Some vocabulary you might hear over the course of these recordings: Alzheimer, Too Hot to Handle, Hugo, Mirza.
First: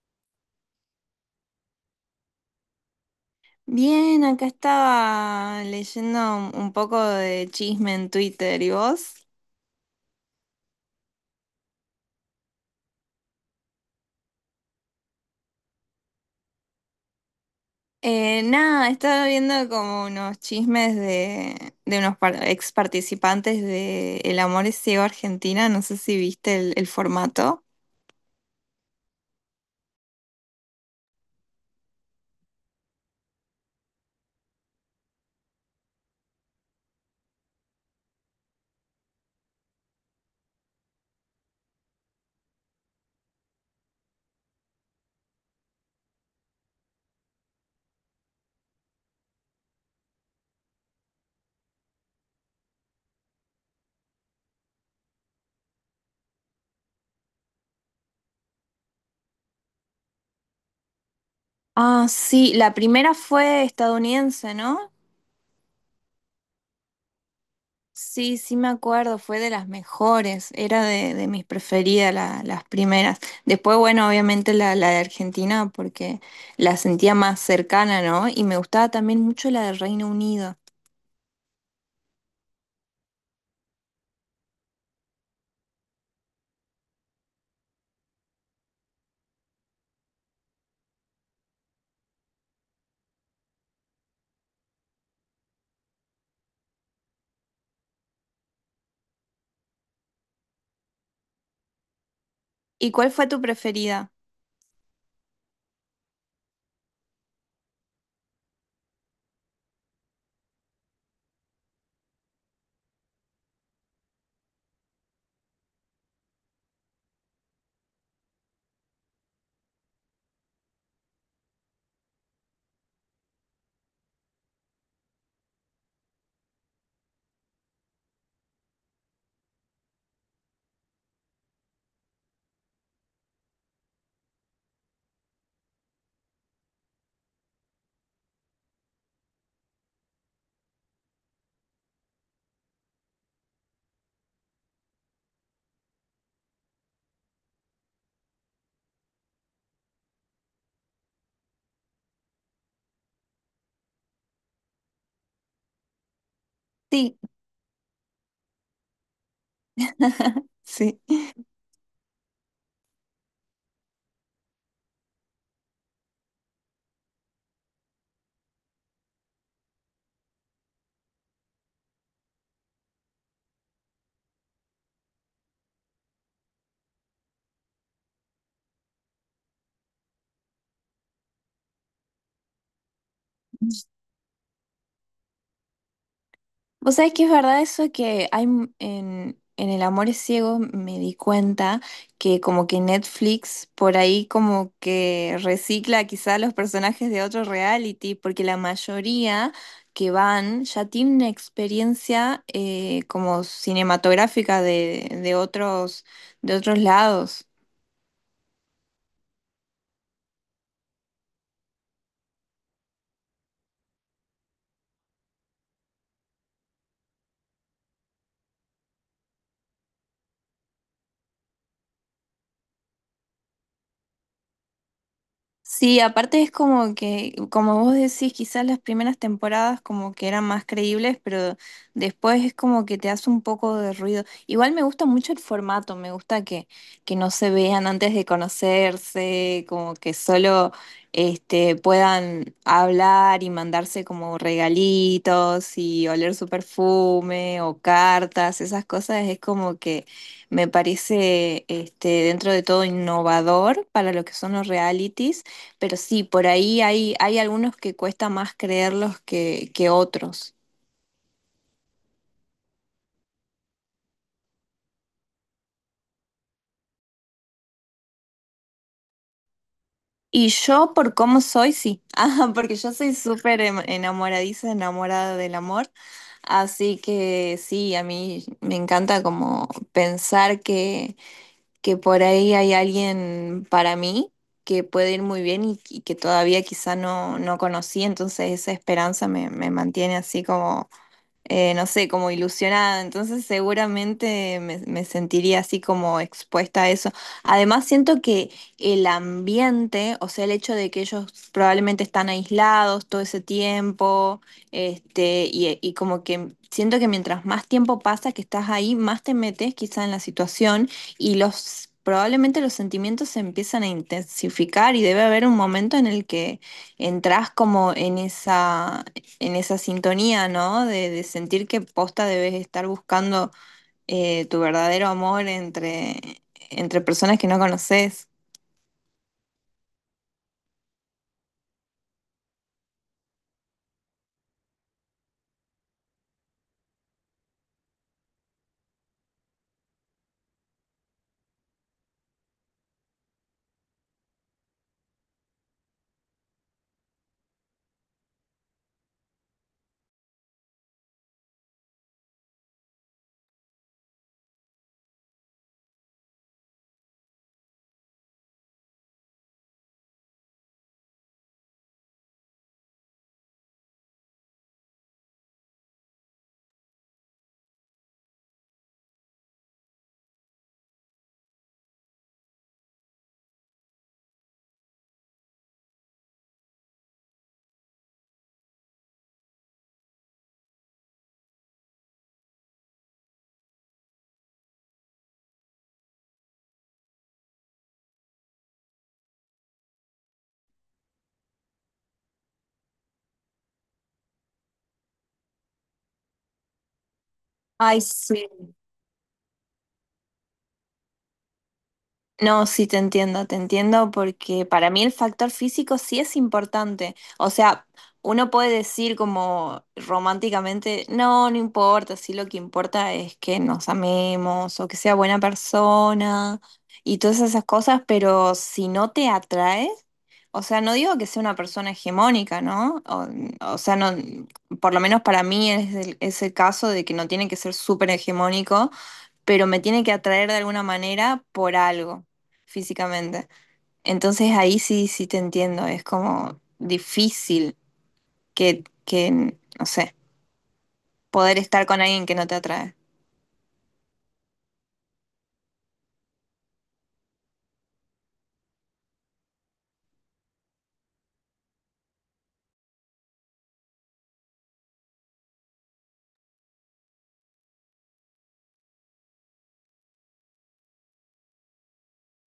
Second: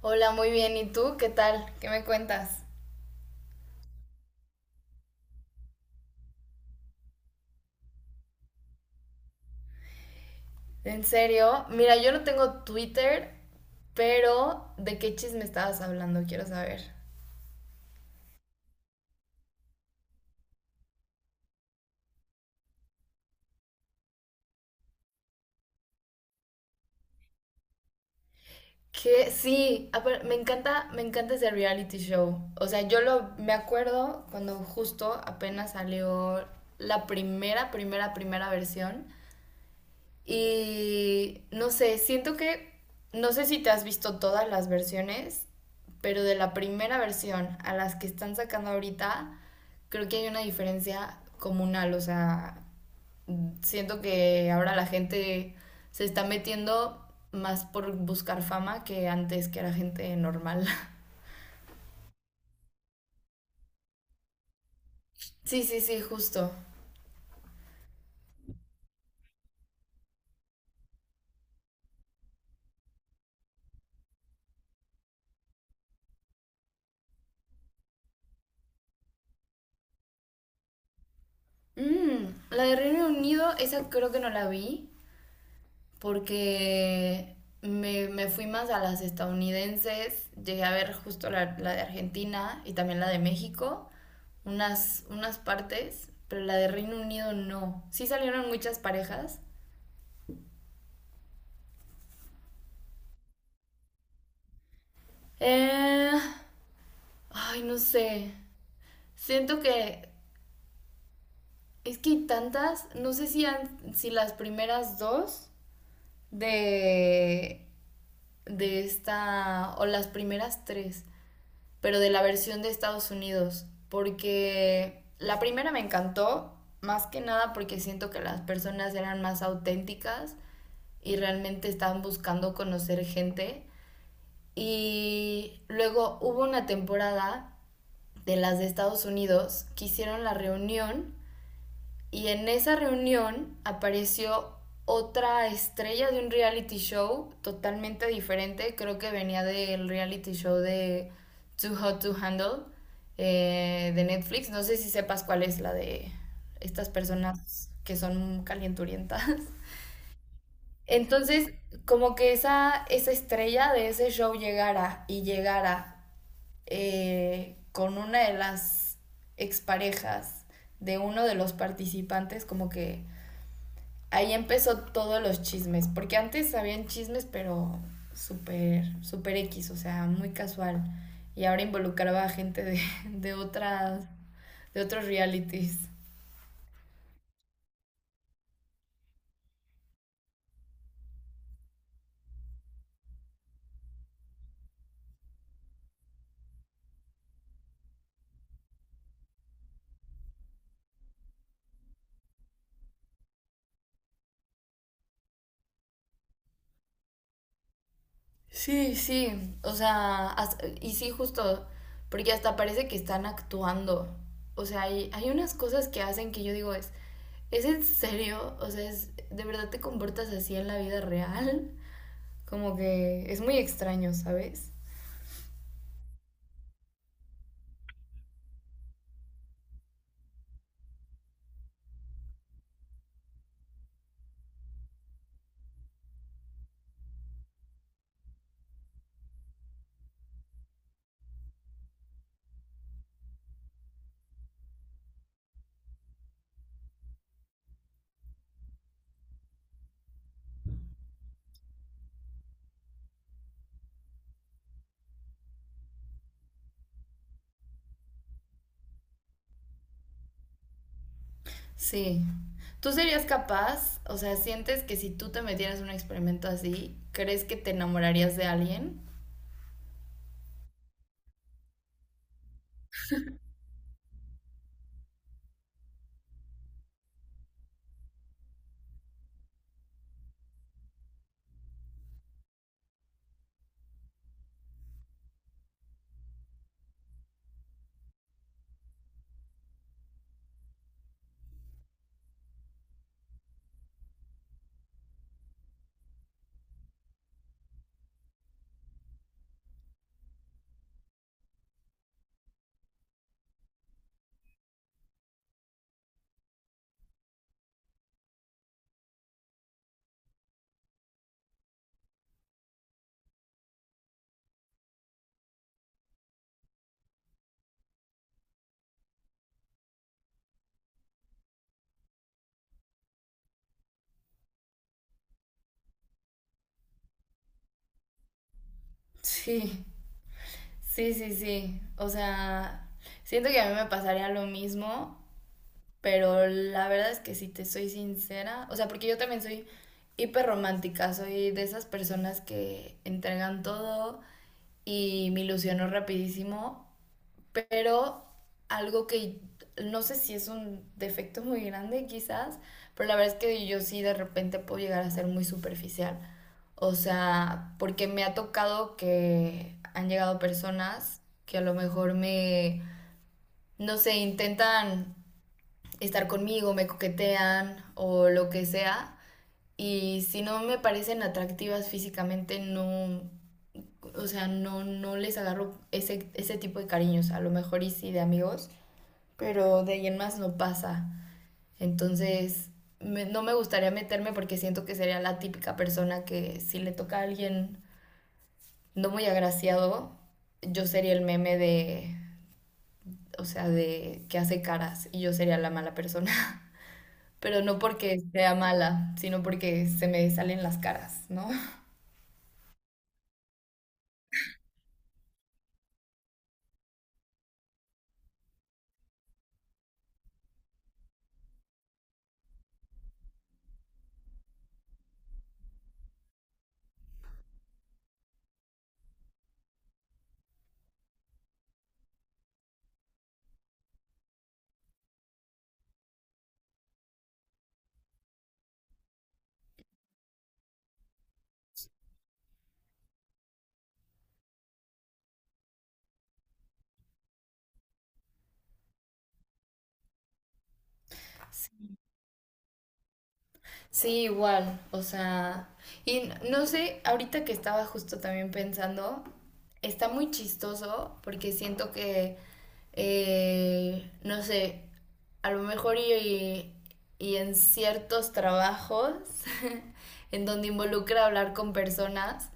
Hola, muy bien. ¿Y tú? ¿Qué tal? ¿Qué me cuentas? Bien, acá estaba leyendo un poco de chisme en Twitter, ¿y vos? ¿En serio? Mira, yo no tengo Twitter, pero ¿de qué chisme estabas hablando? Quiero saber. Nada, estaba viendo como unos chismes de unos ex participantes de El Amor es Ciego Argentina, no sé si viste el formato. Que sí, me encanta ese reality show. O sea, yo lo me acuerdo cuando justo apenas salió la primera, primera, primera versión. Y no sé, siento que, no sé si te has visto todas las versiones, pero de la primera versión a las que están sacando ahorita, creo que hay una diferencia comunal. O sea, siento que ahora la gente se está metiendo más por buscar fama que antes que era gente normal. Ah, sí, la primera fue estadounidense, ¿no? Sí, sí, sí, justo. Sí, sí me acuerdo, fue de las mejores, era de mis preferidas las primeras. Después, bueno, obviamente la de Argentina porque la sentía más cercana, ¿no? Y me gustaba también mucho la de Reino Unido. Mm, la de Reino Unido, esa creo que no la vi, porque me fui más a las estadounidenses, llegué a ver justo la de Argentina y también la de México, unas partes, pero la de Reino Unido no. Sí salieron muchas parejas. ¿Y cuál fue tu preferida? Eh, Ay, no sé. Siento que es que hay tantas, no sé si las primeras dos de, de esta, o las primeras tres, pero de la versión de Estados Unidos, porque la primera me encantó, más que nada porque siento que las personas eran más auténticas y realmente estaban buscando conocer gente. Y luego hubo una temporada de las de Estados Unidos que hicieron la reunión y en esa reunión apareció otra estrella de un reality show totalmente diferente. Creo que venía del reality show de Too Hot to Handle de Netflix. No sé si sepas cuál es la de estas Sí, personas que son calienturientas. sí. Entonces, como que esa estrella de ese show llegara y llegara con una de las exparejas de uno de los participantes, como que ahí empezó todos los chismes, porque antes habían chismes, pero súper, súper X, o sea, muy casual. Y ahora involucraba a gente de otras, de otros realities. Vos sabés que es verdad eso que hay en El Amor es Ciego, me di cuenta que como que Netflix por ahí como que recicla quizá los personajes de otro reality, porque la mayoría que van ya tienen una experiencia, como cinematográfica de otros lados. Sí, sí, o sea, y sí, justo, porque hasta parece que están actuando. O sea, hay unas cosas que hacen que yo digo, ¿es en serio? O sea, es, ¿de verdad te comportas así en la vida real? Como que es muy extraño, ¿sabes? Sí, aparte es como que, como vos decís, quizás las primeras temporadas como que eran más creíbles, pero después es como que te hace un poco de ruido. Igual me gusta mucho el formato, me gusta que no se vean antes de conocerse, como que solo, puedan hablar y mandarse como regalitos y oler su perfume o cartas, esas cosas es como que me parece, dentro de todo innovador para lo que son los realities. Pero sí, por ahí hay algunos que cuesta más creerlos que otros. Sí. ¿Tú serías capaz? O sea, ¿sientes que si tú te metieras en un experimento así, crees que te enamorarías de alguien? Y yo, por cómo soy, sí. Ah, porque yo soy súper enamoradiza, enamorada del amor. Así que sí, a mí me encanta como pensar que por ahí hay alguien para mí que puede ir muy bien y que todavía quizá no conocí. Entonces esa esperanza me mantiene así, no sé, como ilusionada, entonces seguramente me sentiría así como expuesta a eso. Además, siento que el ambiente, o sea, el hecho de que ellos probablemente están aislados todo ese tiempo, y como que siento que mientras más tiempo pasa que estás ahí, más te metes quizá en la situación. Probablemente los sentimientos se empiezan a intensificar y debe haber un momento en el que entras como en esa sintonía, ¿no? De sentir que posta debes estar buscando tu verdadero amor entre, entre personas que no conoces. Sí, sí, sí, sí. O sea, siento que a mí me pasaría lo mismo, pero la verdad es que si te soy sincera, o sea, porque yo también soy hiperromántica, soy de esas personas que entregan todo y me ilusionó rapidísimo, pero algo que no sé si es un defecto muy grande quizás, pero la verdad es que yo sí de repente puedo llegar a ser muy superficial. O sea, porque me ha tocado que han llegado personas que a lo mejor me, no sé, intentan estar conmigo, me coquetean o lo que sea. Y si no me parecen atractivas físicamente, no, o sea, no, no les agarro ese tipo de cariños, a lo mejor y sí de amigos pero de ahí en más no pasa. Entonces, no me gustaría meterme porque siento que sería la típica persona que si le toca a alguien no muy agraciado, yo sería el meme de, o sea, de que hace caras y yo sería la mala persona. Pero no Ay, porque sí. sea mala, sino porque se me salen las caras, ¿no? No, sí te entiendo porque para mí el factor físico sí es importante. O sea, uno puede decir como románticamente, no, no importa, sí lo que importa es que nos amemos o que sea buena persona y todas esas cosas, pero si no te atrae, o sea, no digo que sea una persona hegemónica, ¿no? O sea, no, por lo menos para mí es el, caso de que no tiene que ser súper hegemónico pero me tiene que atraer de alguna manera por algo físicamente. Entonces ahí sí, sí te entiendo, es como difícil que, no sé, poder estar con alguien que no te atrae. Sí, igual, o sea, y no sé, ahorita que estaba justo también pensando, está muy chistoso porque siento que, no sé, a lo mejor y en ciertos trabajos en donde involucra hablar con personas,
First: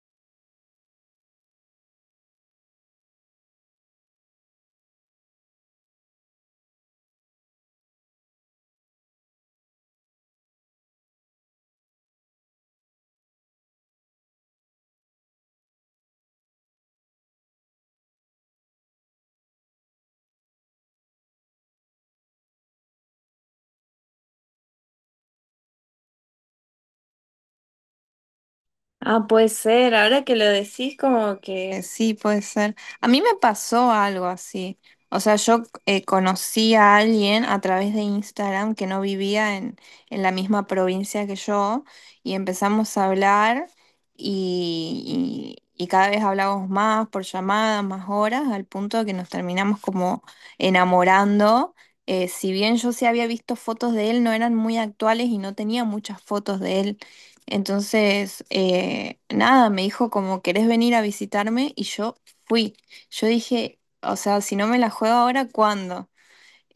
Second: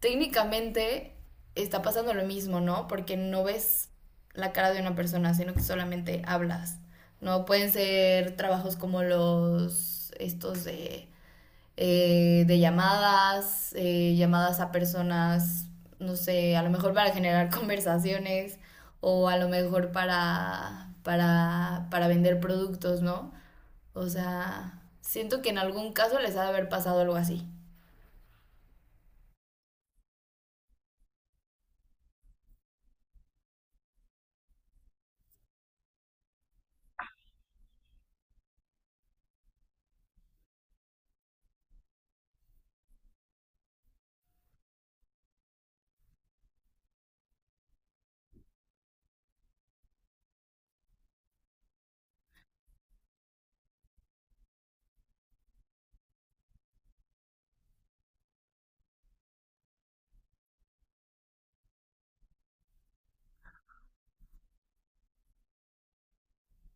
técnicamente está pasando lo mismo, ¿no? Porque no ves la cara de una persona, sino que solamente hablas. No pueden ser trabajos como los estos de llamadas, llamadas a personas, no sé, a lo mejor para generar conversaciones o a lo mejor para vender productos, ¿no? O sea, siento que en algún caso les ha de haber pasado algo así. Ah, puede ser, ahora que lo decís como que, sí, puede ser. A mí me pasó algo así. O sea, yo, conocí a alguien a través de Instagram que no vivía en la misma provincia que yo y empezamos a hablar y cada vez hablábamos más por llamadas, más horas, al punto de que nos terminamos como enamorando. Si bien yo sí había visto fotos de él, no eran muy actuales y no tenía muchas fotos de él. Entonces, nada, me dijo como, ¿querés venir a visitarme? Y yo fui. Yo dije, o sea, si no me la juego ahora, ¿cuándo?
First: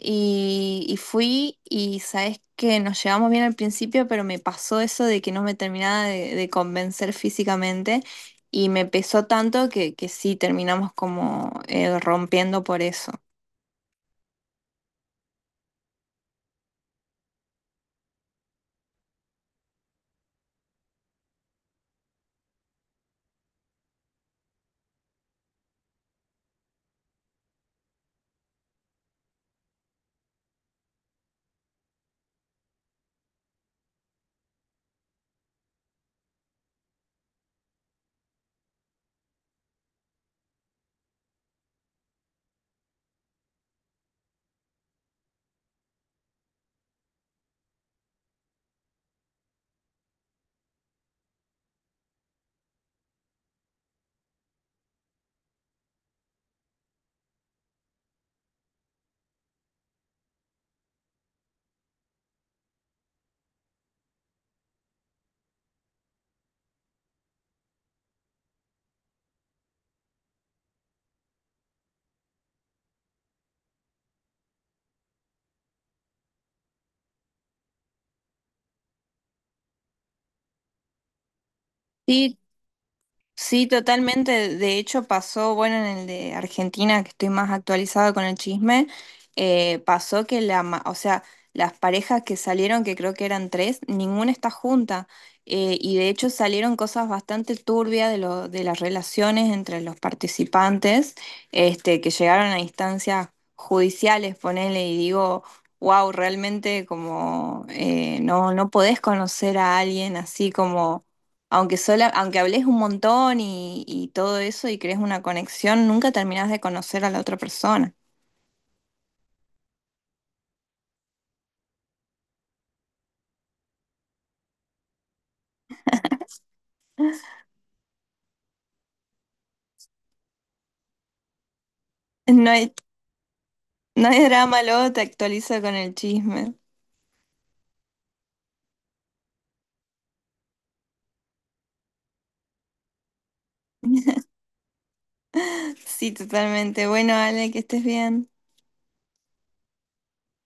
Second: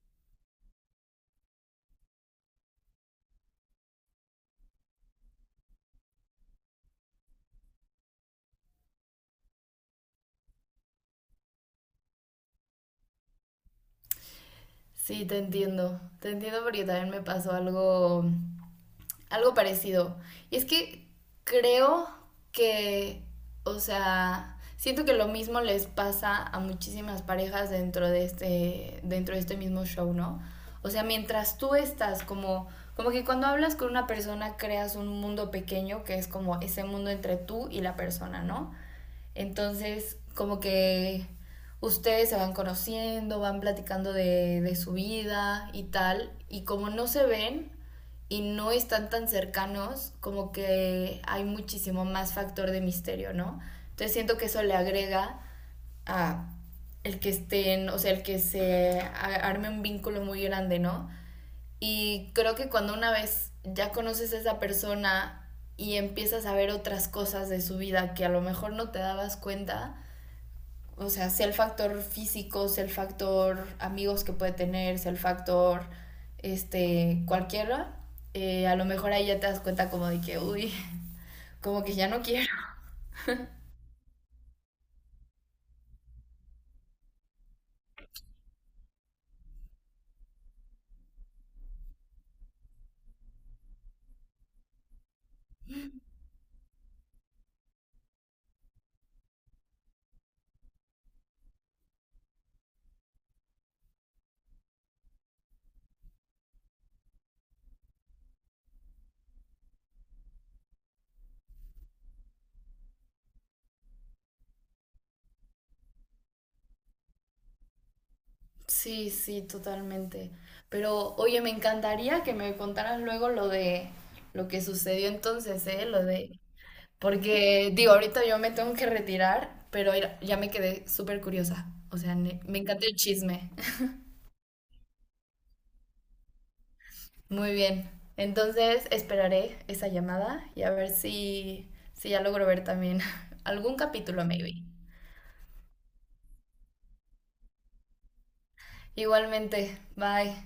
Y fui y sabes que nos llevamos bien al principio, pero me pasó eso de que no me terminaba de convencer físicamente y me pesó tanto que sí terminamos como, rompiendo por eso. Sí, te entiendo. Te entiendo porque también me pasó algo parecido. Y es que creo que, o sea, siento que lo mismo les pasa a muchísimas parejas dentro de este mismo show, ¿no? O sea, mientras tú estás como que cuando hablas con una persona creas un mundo pequeño que es como ese mundo entre tú y la persona, ¿no? Entonces, como que ustedes se van conociendo, van platicando de su vida y tal, y como no se ven y no están tan cercanos, como que hay muchísimo más factor de misterio, ¿no? Entonces siento que eso le agrega a el que estén, o sea, el que se arme un vínculo muy grande, ¿no? Y creo que cuando una vez ya conoces a esa persona y empiezas a ver otras cosas de su vida que a lo mejor no te dabas cuenta, o sea, sea el factor físico, sea el factor amigos que puede tener, sea el factor este, cualquiera, a lo mejor ahí ya te das cuenta como de que, uy, como que ya no Sí, quiero. sí, totalmente. De hecho, pasó, bueno, en el de Argentina, que estoy más actualizada con el chisme, pasó que o sea, las parejas que salieron, que creo que eran tres, ninguna está junta. Y de hecho salieron cosas bastante turbias de las relaciones entre los participantes, que llegaron a instancias judiciales, ponele, y digo, wow, realmente como, no, no podés conocer a alguien así como, aunque hables un montón y todo eso y crees una conexión, nunca terminás de conocer a la otra persona. Sí, sí, totalmente. Pero, oye, me encantaría que me contaras luego lo de lo que sucedió entonces, ¿eh? Lo de. Porque, digo, ahorita yo me tengo que retirar, pero ya me quedé súper curiosa. O sea, No me hay, encanta el chisme. no hay drama, luego te actualizo con el chisme. Muy bien. Entonces esperaré esa llamada y a ver si ya logro ver también algún capítulo, maybe. Sí, totalmente. Bueno, Ale, que estés bien. Igualmente, bye.